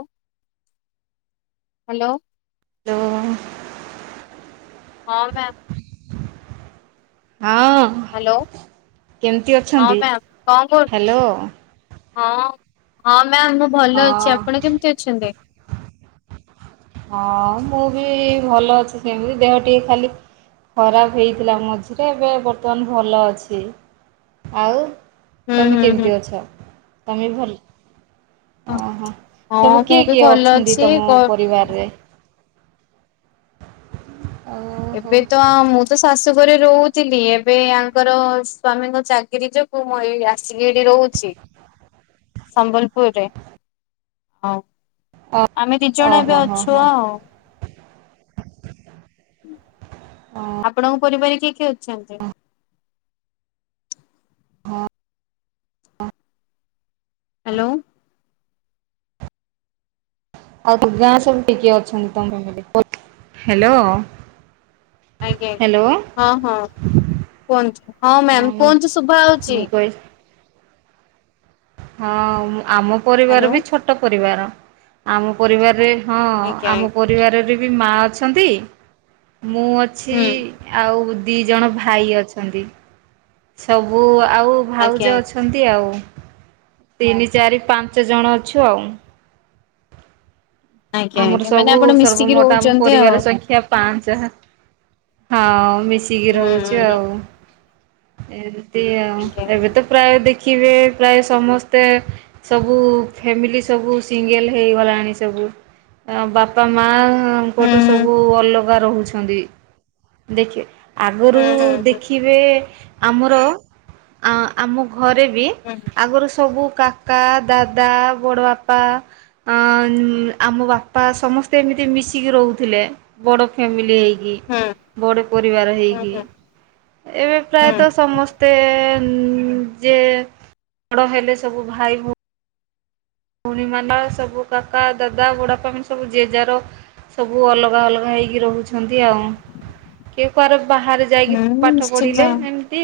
Hello. Hello ହଁ, ma'am. ହଁ, hello କେମତି ହଁ ଅଛନ୍ତି? ମ୍ୟାମ୍ କଣ କରୁ ହ୍ୟାଲୋ। ହଁ, ହଁ। ମ୍ୟାମ୍, ମୁଁ ଭଲ ହଁ ଅଛି। ଆପଣ କେମତି ଅଛନ୍ତି? ହଁ, ମୁଁ ବି ଭଲ ଅଛି ସେମତି, ଦେହ ଟିକେ ଖାଲି ଖରାପ ହେଇଥିଲା ମଝିରେ, ଏବେ ବର୍ତ୍ତମାନ ଭଲ ଅଛି। ଆଉ ହୁଁ ତମେ ହୁଁ ହୁଁ କେମତି ଅଛ? ତମେ ବି ଭଲ ଓହୋ ହଁ ସବୁ ମୁଁ କିଏ ବି କିଏ ଭଲ ଅଛନ୍ତି ଅଛି ତମ କ ପରିବାରରେ? ଓହୋ ଏବେ ତ ମୁଁ ତ ଶାଶୁଘରେ ରହୁଥିଲି ଏବେ ଆୟଙ୍କର ସ୍ଵାମୀଙ୍କ ଚାକିରି ଯୋଗୁ ମୁଁ ଏ ଆସ ଆସିକି ଏଠି ରହୁଚି ସମ୍ବଲପୁରରେ। ହଁ। ଆମେ ଦିଜଣ ଏବେ ଓହୋ ହୋ ଅଛୁ ହୋ ଆଉ। ଆପଣ ପରିବାର ରେ କିଏ କିଏ ଅଛନ୍ତି? ହଁ ହଁ। ହ୍ୟାଲୋ। ଆଉ ଗାଁ ସବୁ କିଏ କିଏ ଅଛନ୍ତି ତମ [unintelligible] ହ୍ୟାଲୋ। ଆଜ୍ଞା ଆଜ୍ଞ ହ୍ୟାଲୋ ହଁ ହଁ କୁହନ୍ତୁ ହଁ ମ୍ୟାାମ କୁହନ୍ତୁ ଶୁଭା ହଉଚି। ମୁଁ କହି ହଁ ମୁଁ ଆମ ପରିବାର ହ୍ୟାଲୋ ବି ଛୋଟ ପରିବାର। ଆମ ପରିବାରରେ ହଁ ଆଜ୍ଞା ଆମ ଆଜ୍ଞା ପରିବାରଟି ବି ମା ଅଛନ୍ତି। ମୁଁ ଅଛି ହୁଁ ଆଉ ଦି ଜଣ ଭାଇ ଅଛନ୍ତି। ସବୁ ଆ ଆଉ ଆଜ୍ଞା ଆଜ୍ଞା ଭାଉଜ ଅଛନ୍ତି ଆଉ। ତିନି ଚାରି ପାଞ୍ଚ ଜଣ ଅଛୁ ଆଉ। ଆଜ୍ଞା ଆମର ଆଜ୍ଞା ମାନେ ସବୁ ଆପଣ ସର୍ବ ମିଶିକି ମୋଟା ଆମ ରହୁଛନ୍ତି ଆଉ। ପରିବାର ସଂଖ୍ୟା ପାଞ୍ଚେ। ହଁ ମି ମିଶିକି ହୁଁ ରହୁଚୁ ହୁଁ ଆଉ। ଏ ରୁ ତି ଆଉ ଆଜ୍ଞା ଏବେ ଆଜ୍ଞା ତ ପ୍ରାୟ ଦେ ଦେଖିଥିବେ ପ୍ରାୟ ସମସ୍ତେ ସବୁ ଫ୍ୟାମିଲି ସବୁ ସିଙ୍ଗେଲ ହେଇଗଲାଣି ସବୁ। ଆ ବାପା ମା ହୁଁ ଆଙ୍କଠୁ ସବୁ ଅଲଗା ଗା ରହୁଛନ୍ତି ଦେଖ ହୁଁ ଆଗରୁ ହୁଁ ହୁଁ ଦେଖିବେ ଆମର ଆ ଆମ ଘରେ ବି ହୁଁ ଆଗରୁ ସବୁ କାକା ଦାଦା ବଡ଼ ବାପା ଆ ଆମ ବାପା ସମସ୍ତେ ଏମିତି ମିଶିକି ରହୁଥିଲେ ବଡ ଫ୍ୟାମିଲି ହେଇକି। ହୁଁ ବଡ ପରିବାର ହୁଁ ହେଇକି ହୁଁ ଏବେ ହୁଁ ପ୍ରାୟତଃ ସମସ୍ତେ ଉଁ ଯେ ବଡ଼ ହେଲେ ସବୁ ଭାଇ ଭଉ ଭଉଣୀ ମାନ ସବୁ କାକା ଦାଦା ବୁଡା ବାପା ମାନେ ସବୁ ଜେଜାର ସବୁ ଅଲଗା ଅଲଗା ହେଇକି ରହୁଛ ଛନ୍ତି ଆଉ କିଏ କୁଆଡେ ବାହାରେ ଯାଇକି ପାଠ ନିଶ୍ଚିତ ପଢିଲେ ଏମିତି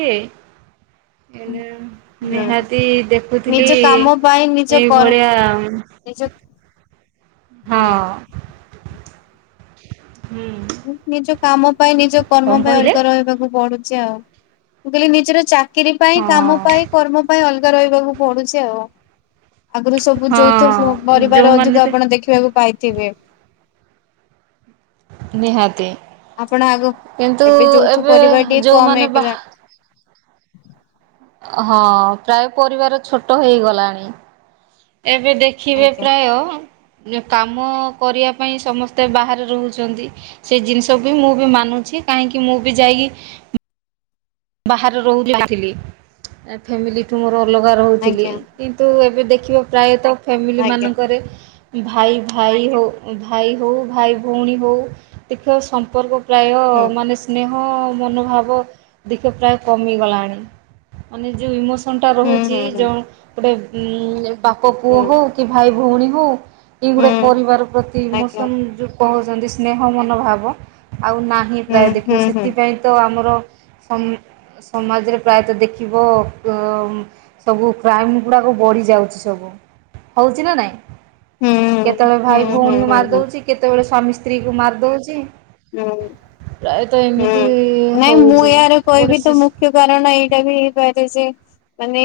ହେଲେ ହୁଁ ନିହାତି ଦେଖୁଥିଲି ନିଜ କାମ ପାଇଁ ନିଜ ଏଇ କର୍ମ ଭଳିଆ ନିଜ ହଁ। ହୁଁ। ନିଜ କାମ ପାଇଁ ନିଜ କର୍ମ କଣ ପାଇଁ କହିଲେ? ଅଲଗା ରହିବାକୁ ପଡୁଛି। ଆଉ ମୁଁ କହିଲି ନିଜର ଚା ଚାକିରି ପାଇଁ କାମ ହଁ ପାଇଁ କର୍ମ ପାଇଁ ଅଲଗା ଏକା ରହିବାକୁ ପଡୁଛି ଆଉ। ଆଗୁରୁ ସବୁ ଯୌଥ ହଁ ପରିବାର ଯୋଉମାନେ ଅଧିକା ତ ଆପଣ ଦେଖିବାକୁ ପାଇବେ- ଥିବେ ନିହାତି। ଆପଣ ଆଗ କିନ୍ତୁ ଏବେ ଯୌଥ ପରିବାର ଟିକେ କମ ଯୋଉମାନେ ବାହା ହେଇଗଲାଣି। ହଁ ପ୍ରାୟ ପରିବାର ଛୋଟ ହେଇଗଲାଣି। ଏବେ ଦେଖିବେ ଆଜ୍ଞା ପ୍ରାୟ କାମ କରିବା ପାଇଁ ସମସ୍ତେ ବାହାରେ ରହୁଛନ୍ତି ସେ ଜିନିଷ ବି ମୁଁ ବି ମାନୁଛି କାହିଁକି ମୁଁ ବି ଯାଇକି ବାହାରେ ରହୁଥିଲି ଫ୍ୟାମିଲିଠୁ ମୋର ଅ ଅଲଗା ରହୁଥିଲି ଆଜ୍ଞା। କିନ୍ତୁ ଏବେ ଦେ ଦେଖିବ ପ୍ରାୟତଃ ଫ୍ୟାମିଲି ଆଜ୍ଞା ମାନଙ୍କରେ ଭାଇ ଭାଇ ହଉ ଭାଇ ହଉ ଭାଇ ଭଉଣୀ ହଉ ଦେଖିବ ସମ୍ପର୍କ ପ୍ରାୟ ହୁଁ ମାନ ସ୍ନେହ ହଁ ମନୋଭାବ ଦେଖେ ପ୍ରାୟ କମିଗଲାଣି ମାନେ ଯେଉଁ ଇମୋସ ସନ ଟା ହୁଁ ରହୁଛି ହୁଁ ହୁଁ ଯେଉଁ ଗୋଟେ ହୁଁ। ବାପ ପୁଅ ହଉ କି ଭାଇ ଭଉଣୀ ହୁଁ ଏ ହୁଁ ଗୋଟେ ହୁଁ ପରିବାର ପ୍ରତି ଆଜ୍ଞା। ଇମୋସନ ଯୋଉ ପହ ଯଦି ସ୍ନେହ ମନୋଭାବ ଆଉ ନାହିଁ ହୁଁ ପ୍ରାୟ ହୁଁ ଦେଖିବ ହୁଁ ସେଥିପାଇଁ ତ ଆମର ସମାଜରେ ପ୍ରାୟତଃ ଦେଖିବ ସବୁ କ୍ରାଇମ ଗୁଡାକ ବଢି ଯାଉଛି ସବୁ ହଉଛି ନା ନାଇଁ। ହୁଁ କେତେବେଳେ ହୁଁ ଭାଇ ହୁଁ ଭଉଣୀଙ୍କୁ ହୁଁ ହୁଁ ମାରି ହୁଁ ଦଉଛି କେତେବେଳେ ସ୍ୱାମୀ ସ୍ତ୍ରୀ କୁ ମାରି ଦଉଛି। ହୁଁ। ପ୍ରାୟତଃ ଏମିତି ନାଇଁ ମୁଁ ହଉଛି। ଏହାର ଗୋଟେ କହିବି ତ ଶିଶୁ ମୁଖ୍ୟ କାରଣ ଏଇଟା ବି ହେଇପାରେ ଯେ ମାନେ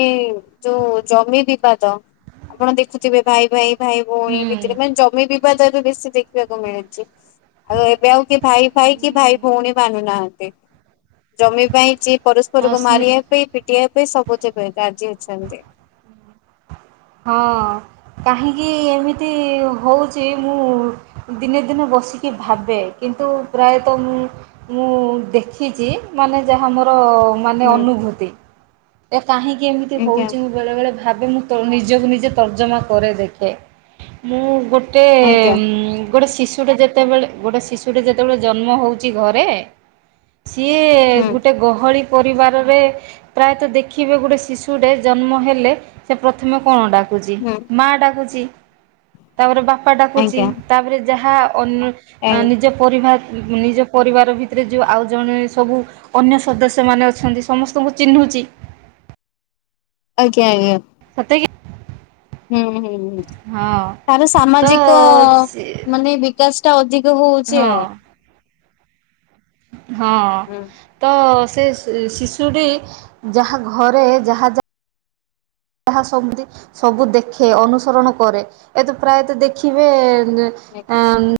ଯୋଉ ଜମି ବିବାଦ ଆପଣ ଦେଖୁଥିବେ ଭାଇ ଭାଇ ଭାଇ ଭଉଣୀ ହୁଁ ଭିତରେ ମାନେ ଜମି ବି ବିବାଦ ବି ବେଶୀ ଦେଖିବାକୁ ମିଳୁଛି ଆଉ ଏ ବେ ଆଉ କି ଭାଇ ଭାଇ ହୁଁ କି ଭାଇ ଭଉଣୀ ମାନୁନାହାନ୍ତି। ଜମି ପାଇଁ ଯିଏ ହଁ ପରସ୍ପରକୁ ସ୍ନେ ମାରିବା ପାଇଁ ପିଟିିବା ଏବେ ସବୁ ଯେବେ ରାଜି ଅଛନ୍ତି। ହଁ କାହିଁକି ଏମିତି ହେଉଛି ମୁଁ ଦିନେ ଦିନେ ବସିକି ଭାବେ କିନ୍ତୁ ପ୍ରାୟତଃ ମୁଁ ମୁଁ ଦେଖିଛି ମାନେ ଯାହା ମୋର ମାନେ ହୁଁ ଅନୁଭୂତି। ଏକ କାହିଁକି ଏମିତି ଆଜ୍ଞା ହଉଛି ମୁଁ ବେଳେବେଳେ ଭାବେ ମୁଁ ନିଜକୁ ନିଜେ ତର୍ଜମା କରେ ଦେଖେ ମୁଁ ଗୋଟେ ଗୋଟେ ଆଜ୍ଞା ହଁ ଗୋଟେ ଶିଶୁ ଶିଶୁଟା ଯେତେବେଳେ ଗୋଟେ ଶିଶୁଟେ ଯେତେବେଳେ ଜନ୍ମ ହଉଛି ଘରେ ସିଏ ହୁଁ। ଗୋଟେ ଗହଳି ପରିବାରରେ ପ୍ରାୟ ମତେ ଦେଖିବେ ଗୋଟେ ଶିଶୁଟେ ଜନ୍ମ ହେଲେ ସେ ପ୍ରଥମେ କଣ ଡାକ କୁଚି ହୁଁ ମା ଡାକୁଛି। ତାପରେ ବାପ୍ ପା ଡାକୁଛି ଆଜ୍ଞା ତାପରେ ଯାହା ଅନୁ ଆଜ୍ଞା ନିଜ ପରିବାର୍ ନିଜ ପରିବାର ଭିତରେ ଯଉ ଆଉ ଜଣେ ସବୁ ଅନ୍ୟ ସଦସ୍ୟମାନେ ଅଛନ୍ତି ସମସ୍ତଙ୍କୁ ଚିହ୍ନୁଚି। ଆଜ୍ଞା ଆଜ୍ଞା। [unintelligible] ହୁଁ ହୁଁ ହୁଁ ହଁ ତାର ତ ସାମାଜିକ ସେ ମାନେ ବିକାଶ୍ ଟା ଅଧିକ ହଉଚି ହଁ ଆଉ ହଁ ହୁଁ ତ ସେ ଶିଶୁଟି ଯାହା ଘରେ ଯାହା ଯା ଯାହା ସବୁ ଦେଖେ ଅନୁସରଣ କରେ ଏତ ପ୍ରାୟତଃ ଦେଖିବେ [unintelligible] ଆଜ୍ଞା। ଏଁ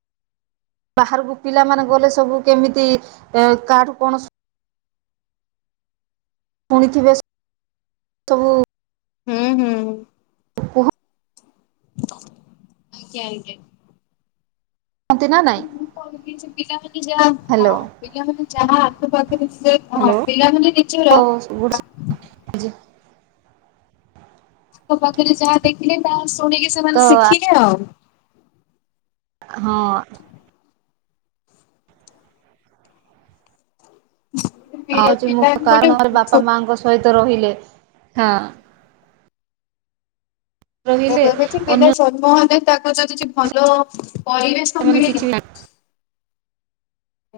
[inaudible] ବାହାରକୁ ପିଲାମାନେ ଗଲେ ସବୁ କେମିତି କାହାଠୁ କଣ ଶୁଣିଥିବେ, ସବୁ ହୁଁ, ହୁଁ। ଉ ହୁ ଆଜ୍ଞା, ଆଜ୍ଞା। କୁହନ୍ତି ନା ନାଇଁ ମୁଁ କହିବି ଯେ ପିଲାମାନେ ଯାହା ହ୍ୟାଲୋ। ହଁ, ପିଲାମାନେ ଯାହା ଆଖ ପାଖରେ ସେ ହଁ, ହ୍ୟାଲୋ। ପିଲାମାନେ ନିଜର ମୋ ପାଖରେ ଯାହା ଦେଖିଲେ, ତାହା ଶୁଣିକି ତ ସେମାନେ ଶିଖିଲେ ଆଉ। ହଁ। ପିଲା ଆଉଚି ପିଲା [unintelligible] ଗୋଟେ କାରଣ ବାପା ମାଙ୍କ ସହିତ ହିତ ରହିଲେ, ହଁ। ମୁଁ ରହିଲେ କହିବି କି ପିଲା ଅନ୍ୟ ଜନ୍ମ ହେଲେ ତାକୁ ଯଦି କିଛି ଭଲ ପରିବେଶ ମାନେ ମିଳିଲା କିଛି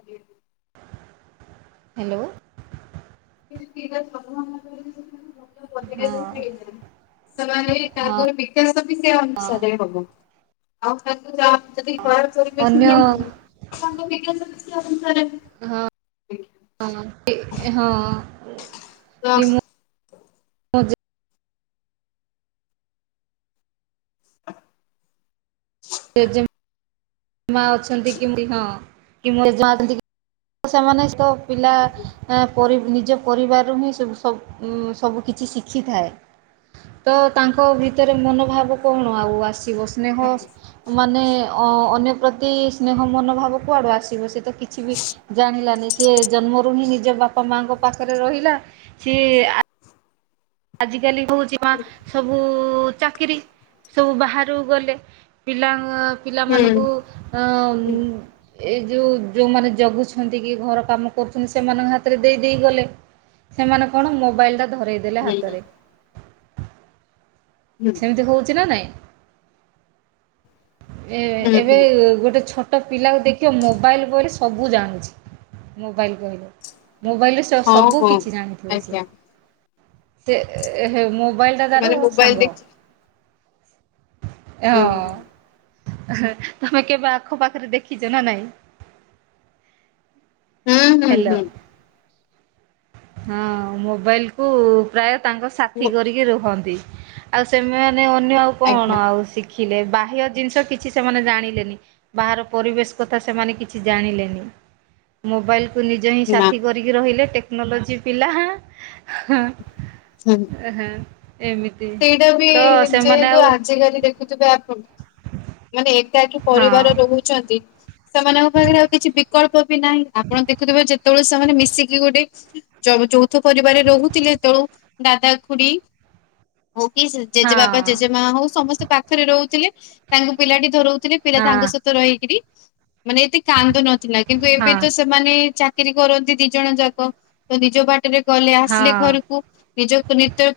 ଆଜ୍ଞା ହ୍ୟାଲୋ [unintelligible] [unintelligible] ହଁ ସେମାନେ ହଁ ତାଙ୍କର ବିକାଶ ବି ସେ ଅନୁସାରେ ହବ। ହଁ ପରା [unintelligible] ଅନ୍ୟ [unintelligible] ଅନୁସାରେ ହଁ [unintelligible] ହଁ [unintelligible] ହଜା ସେଜେମ ମା ଅଛନ୍ତି କିମିତି ହଁ କି [unintelligible] ସେମାନେ ତ ପିଲା ଆଃ ପରି ନିଜ ପରିବାରରୁ ହିଁ ସବୁବୁ ସବୁ କିିଛି ଶିଖିଥାଏ ତ ତାଙ୍କ ଭିତରେ ମନୋଭାବ କଣ ଆଉ ଆସ [unintelligible] ସ୍ନେହ ମାନେ ଅ ଅନ୍ୟ ପ୍ରତି ସ୍ନେହ ମନୋଭାବ କୁଆଡୁ ଆସିବ ସେତ କିଛି ବି ଜାଣିଲାନି ସେ ଜନ୍ମରୁ ହିଁ ନିଜ ବାପା ମାଙ୍କ ପାଖରେ ରହିଲା ସିଏ ଆ ଆଜି ହଉଛି ବା ସବୁ ଚାକିରି ସବୁ ବାହାରକୁ ଗଲେ ପିଲା ହୁଁ ପିଲାମାନଙ୍କୁ ହୁଁ ଏ ଯେଉଁ ଯେଉଁମାନେ ଜଗୁଛନ୍ତି କି ଘର କାମ କରୁଛନ୍ତି ସେମାନଙ୍କ ହାତରେ ଦେଇ ଦେଇେଇ ଗଲେ ସେମାନେ କଣ ମୋବାଇଲଟା ଧରେଇ ଦେଲେ ହାତ ହୁଁ ତରେ ହୁଁ ହୁଁ ସେମିତି ହଉଛି ନା ନାଇଁ। ଏ ଏବେ ହୁଁ ଗୋଟେ ଛୋଟ ଛୋଟ ପିଲାକୁ ଦେଖିବ ମୋବାଇଲ ବ ସବୁ ଜାଣୁଛି ମୋବାଇଲ ବହିଲେ। ମୋବାଇଲରେ ହଁ ସବୁ ହଁ କିିଛି ଜାଣିଥିବ ସିଏ। ଆଜ୍ଞା ସେ ଏ ହେ ମୋବାଇଲ ଟା ତାର ସେମାନେ ମୋବାଇଲ ସାଙ୍ଗ। ଦେଖି ହୁଁ ହଁ। ତମେ କେବେ ଆଖପାଖରେ ଦେଖିଛ ନା ନାଇଁ। ହୁଁ ହୁଁ ହ୍ୟାଲୋ ହୁଁ। ହଁ ମୋବାଇଲ କୁ ପ୍ରାୟ ତାଙ୍କ ସାଥି କରିକି ରୁହନ୍ତି। ଆଉ ସେମାନେ ମାନେ ଅନ୍ୟ ଆଉ କଣ ଆଜ୍ଞା ଆଉ ଶିଖି ଶଖିଲେ ବାହ୍ୟ ଜିନିଷ କିଛି ସେମାନେ ଜାଣିଲେନି ବାହାର ପରିବେଶ କଥା ସେମାନେ କିଛି ଜାଣିଲେନି ମୋବାଇଲ ତୁ ନିଜ ହିଁ ନା ସାଥି କରିକି ରହିଲେ ଟେ ନୋଲଜୀ ପିଲା ହାଁ। ହଁ ଓ ହଁ। ଏମିତି ସେଇଟା ବି ତ ସେମାନେ ଯେହେତୁ ଆଉ ଆଜିକାଲି ଦେଖୁଥିବେ ଆ [unintelligible] ମାନେ ଏକାକି ହଁ ପରିବାର ରହୁଛନ୍ତି। ସେମାନଙ୍କ ପାଖରେ ଆଉ କିଛି ବିକଳ୍ପ ବି ନାହିଁ ଆପଣ ଦେଖୁଥିବେ ଯେତେବେଳେ ସେମାନେ ମିଶିକି ଗୋଟେ ଚ-ଚୌଥ ପରିବାର ରହୁଥିଲେ ତେଳୁ ଦାଦା ଖୁଡି ହଉ କି ଜେଜେବା ହଁ ଜେଜେ ମା ହଉ ସମସ୍ତେ ପାଖରେ ରହୁଥିଲେ। ତାଙ୍କୁ ପିଲାଟି ଧରଉ ଥିଲେ ପିଲା ହଁ ତାଙ୍କ ସହିତ ରହିକରି ମାନେ ଏତେ କାନ୍ଦ ନଥିଲା କିନ୍ତୁ ଏବେ ହଁ ତ ସେମାନେ ଚା ଚାକିରି କରନ୍ତି ଦି ଜଣ ଯାକ ତ ନିଜ ବାଟରେ ଗଲେ ଆସିଲେ ହଁ ଘରକୁ ନିଜକୁ ନିତ୍ୟ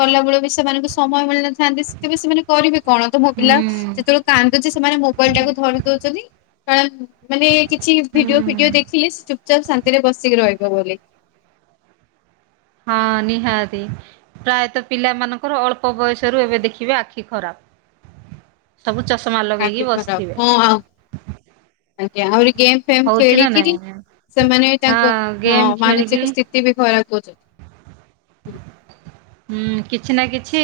କଲାବେଳେ ବି ସେମାନଙ୍କୁ ସମୟ ମିଳି ନ ଥାନ୍ତି ସେଥି ସେମାନେ କରିବେ କଣ ତ ମୋ ହୁଁ ପିଲା ଯେତେବେଳେ କାନ୍ଦୁଛି ସେମାନେ ମୋବାଇଲ ଟାକୁ ଧରି ଦଉଛନ୍ତି। [unintelligible] ମାନେ କିଛି ଭିଡିଓ ଫିଡିଓ ହୁଁ ଦେଖିଲେ ସବ ଶାନ୍ତିରେ ବସିକି ରହିବ ବୋଲି। ହଁ ନିହାତି ପ୍ରାୟତଃ ପିଲା ମାନଙ୍କର ଅଳ୍ପ ବୟସରୁ ଏବେ ଦେଖିବେ ଆଖି ଖରାପ। ସବୁ ଚଷମା ଆଖି ଲଗେଇକି ଖରାପ ବସିଥିବେ। ଆଉଳି ଗେମ୍ ଫେମ ହଉଛି ନା ନାଇଁ? ଖେଳିକରି ଆଜ୍ଞା? ସେମାନେ ବି ହଁ ତାଙ୍କ ଗେମ୍ ଖେଳିକି ମାନସିକ ସ୍ଥିତି ବି ଖରାପ। ଖୋଝ ହଁ। ହଁ କିଛି ନା କିଛି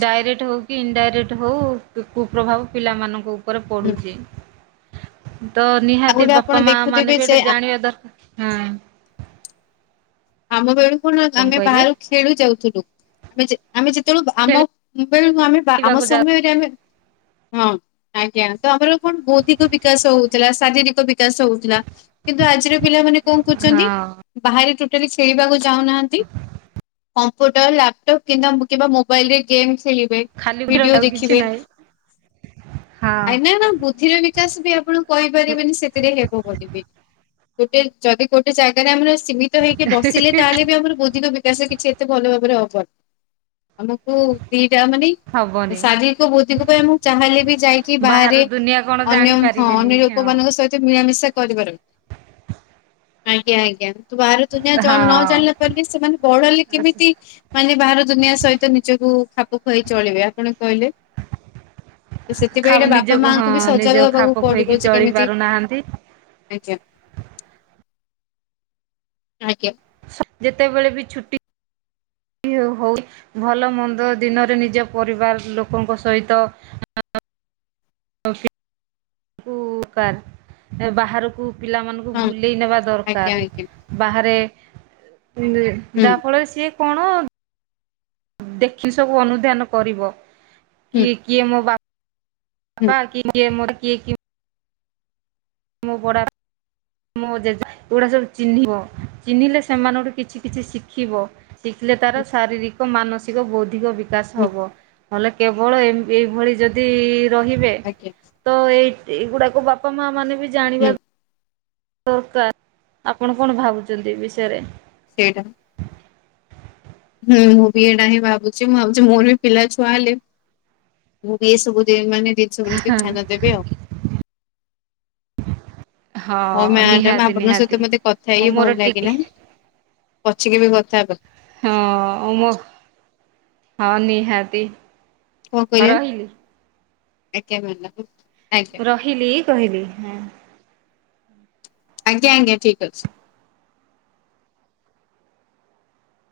ଡାଇରେକ୍ଟ ହଉ କି ଇନଡାଇରେକ୍ଟ ହଉ କୁପ୍ରଭାବ ପିଲାମାନଙ୍କ ଉପରେ ଉପରେ ହୁଁ ପଡ଼ୁଛି। ତ ଆଉ ନିହାତି ଗୋଟେ ଆପଣ ବାପା ମା ମାନେ ଦେଖୁଥିବେ ବି ଏଟେ ଯେ ଜାଣିବା ଦର ହଁ। ଆମ ବେଳୁକୁ ଣ କଣ ଆମେ କହିଲେ? ବାହାରୁ ଖେଳୁ ଯାଉଥିଲୁ। ଆମେ ଜେ ଆମେ ଯେତେବେଳୁ ବା ଆମ ମ୍ ବେଳକୁ ଆମେ ବା ଆମ ଖେଳିବାକୁ ଯାଉ ସମୟରେ ଆମେ ହଁ। ଆଜ୍ଞା ତ ଆମର କଣ ବୌଦ୍ଧିକ ବିକାଶ ହଉଥିଲା ଶାରୀରିକ ବିକାଶ ହଉଥିଲା। କିନ୍ତୁ ଆଜିର ପିଲାମାନେ କଣ କହୁଚନ୍ତି ହଁ ବାହାରେ ଟୋଟାଲୀ ଖେଳିବାକୁ ଯାଉନାହାନ୍ତି କମ୍ପୁଟର ଲାପଟପ୍ କିନ୍ଦା କିବା ମୋବାଇଲ ରେ ଗେମ୍ ଖେଳିବେ ଖାଲି ଭିଡିଓ ଆଉ କିଛି ଦେଖିବେ ନାହିଁ। ହଁ ଆ ନା ନା ବୁଦ୍ଧିର ବିକାଶ ବି ଆପଣ କହିପାରିବେନି ସେଥିରେ ହେବ ବୋଲି ବି। ଗୋଟେ ଯଦି ଗୋଟେ ଜାଗାରେ ଆମର ଆସିବୁ କେ ବସିଲେ ତାହେଲେ ବି ଆମର ବୌଦ୍ଧିକ ବିକାଶ ରେ କିଛି ଏତେ ଭଲ ଭାବରେ ହବ ଚଟ ଆମକୁ ଦିଟା ମାନେ ହବନି। ଶାରୀରିକ ବୌଦ୍ଧିକ ପାଇଁ ଆମକୁ ଯାହା ହେଲେ ବି ଯାଇଁକି ବାହାରେ ବାହାର ଦୁନିଆ କଣ ଅନ୍ୟ ଜାଣି ହଁ ପାରିଲେନି ଅନ୍ୟ ହଁ ଲୋକମାନଙ୍କ ସହିତ ମିଳାମିଶା କରିିବାର ଆଜ୍ଞା ଆଜ୍ଞା ତୁ ବା ଦୁନିଆ ନ ହଁ। ଜାଣିଲା କେମିତି ସେମାନେ ବଢ ହେଲେ କେମିତି ମାନେ ବାହାର ଦୁନିଆ ସହିତ ନିଜକୁ ଖାପ ଖୁଆଇ ଚଳିବେ ଆପଣ କହିଲେ ତ ସେଥିପାଇଁ ଖାଉ ଏଇଟା ବାପା ନିଜକୁ ହଁ ମାଙ୍କୁ ବି ସଜାଗ ନିଜକୁ ହେବାକୁ ଖାପ ଖୁଆଇକି ପଡିବ ଯେ ଚଳି କେମିତି ପାରୁନାହାନ୍ତି। ଆଜ୍ଞା ଆଜ୍ଞା ଯେତେବେଳେ ବି ଛୁଟି- ହଉ ଭଲ ମନ୍ଦ ଦିନରେ ନିଜ ପରିବାର ଲୋକଙ୍କ ସହିତ [unintelligible] [unintelligible] ବାହାରକୁ ପିଲାମାନଙ୍କୁ ହଁ ବୁଲେଇ ନେବା ଆଜ୍ଞା ଦରକାର ଆଜ୍ଞା ବାହାରେ ହୁଁ ହୁଁ ଯାହା ଫଳରେ ସିଏ କଣ ଦେଖି ସବୁ ଅନୁଧ୍ୟାନ କରିବ ହୁଁ କିଏ କିଏ ମୋ ବାପା? ହୁଁ ପାପା କି କିଏ ମୋର କିଏ କି ମୋ ବଡ଼ ମୋ ଜେଜେ ଏଡା ସବୁ ଚିହ୍ନିବ ଚିହ୍ନିଲେ ସେମାନଙ୍କଠୁ କିଛି କିଛି ଶିଖିବ ଶିଖିଲେ ତାର ହୁଁ ଶାରୀରିକ ମାନସିକ ବୌଦ୍ଧିକ ବିକା - ବିକାଶ ହୁଁ ହବ ହେଲେ କେବଳ ଏ ଏଇଭଳି ଯଦି ରହିବେ ଆଜ୍ଞା ତ ଏଇ ଏଇଗୁଡାକ ବାପା ମା ମାନେ ବି ହୁଁ ଜଣିିବା ଦରକାର ଆପଣ କଣ ଭାବୁଛନ୍ତି ବିଷୟରେ ସେଇଟା ହୁଁ ମୁଁ ବି ଏଇଟା ହିଁ ଭାବୁଛି ମୁଁ ଭାବୁଛି ମୋର ବି ପିଲା ଛୁଆ ହେଲେ ମୁଁ ବି ଏ ସବୁ ମାନେ ଜିନିଷ କି ଚାନ୍ଦା ଦେବେ ଆଉ ହଁ ମ୍ୟାଡାମ ନିହାତି ଆପଣଙ୍କ ନିହାତି ସହିତ ମୋତେ କଥା ହଉ ହେଇକି ଭଲ ମୋର ଟିକେ ଲାଗିଲା ପଛିକି ବି କଥା ହେବାକୁ ହଁ ମୁ ହଁ ନିହାତି। ହଁ ରହିଲି। ଆକ୍ୟା କହିଲା ହୁ ରହିଲି କହିଲି ହଁ। ଆଜ୍ଞା ଆଜ୍ଞା ଠିକ୍ ଅଛି।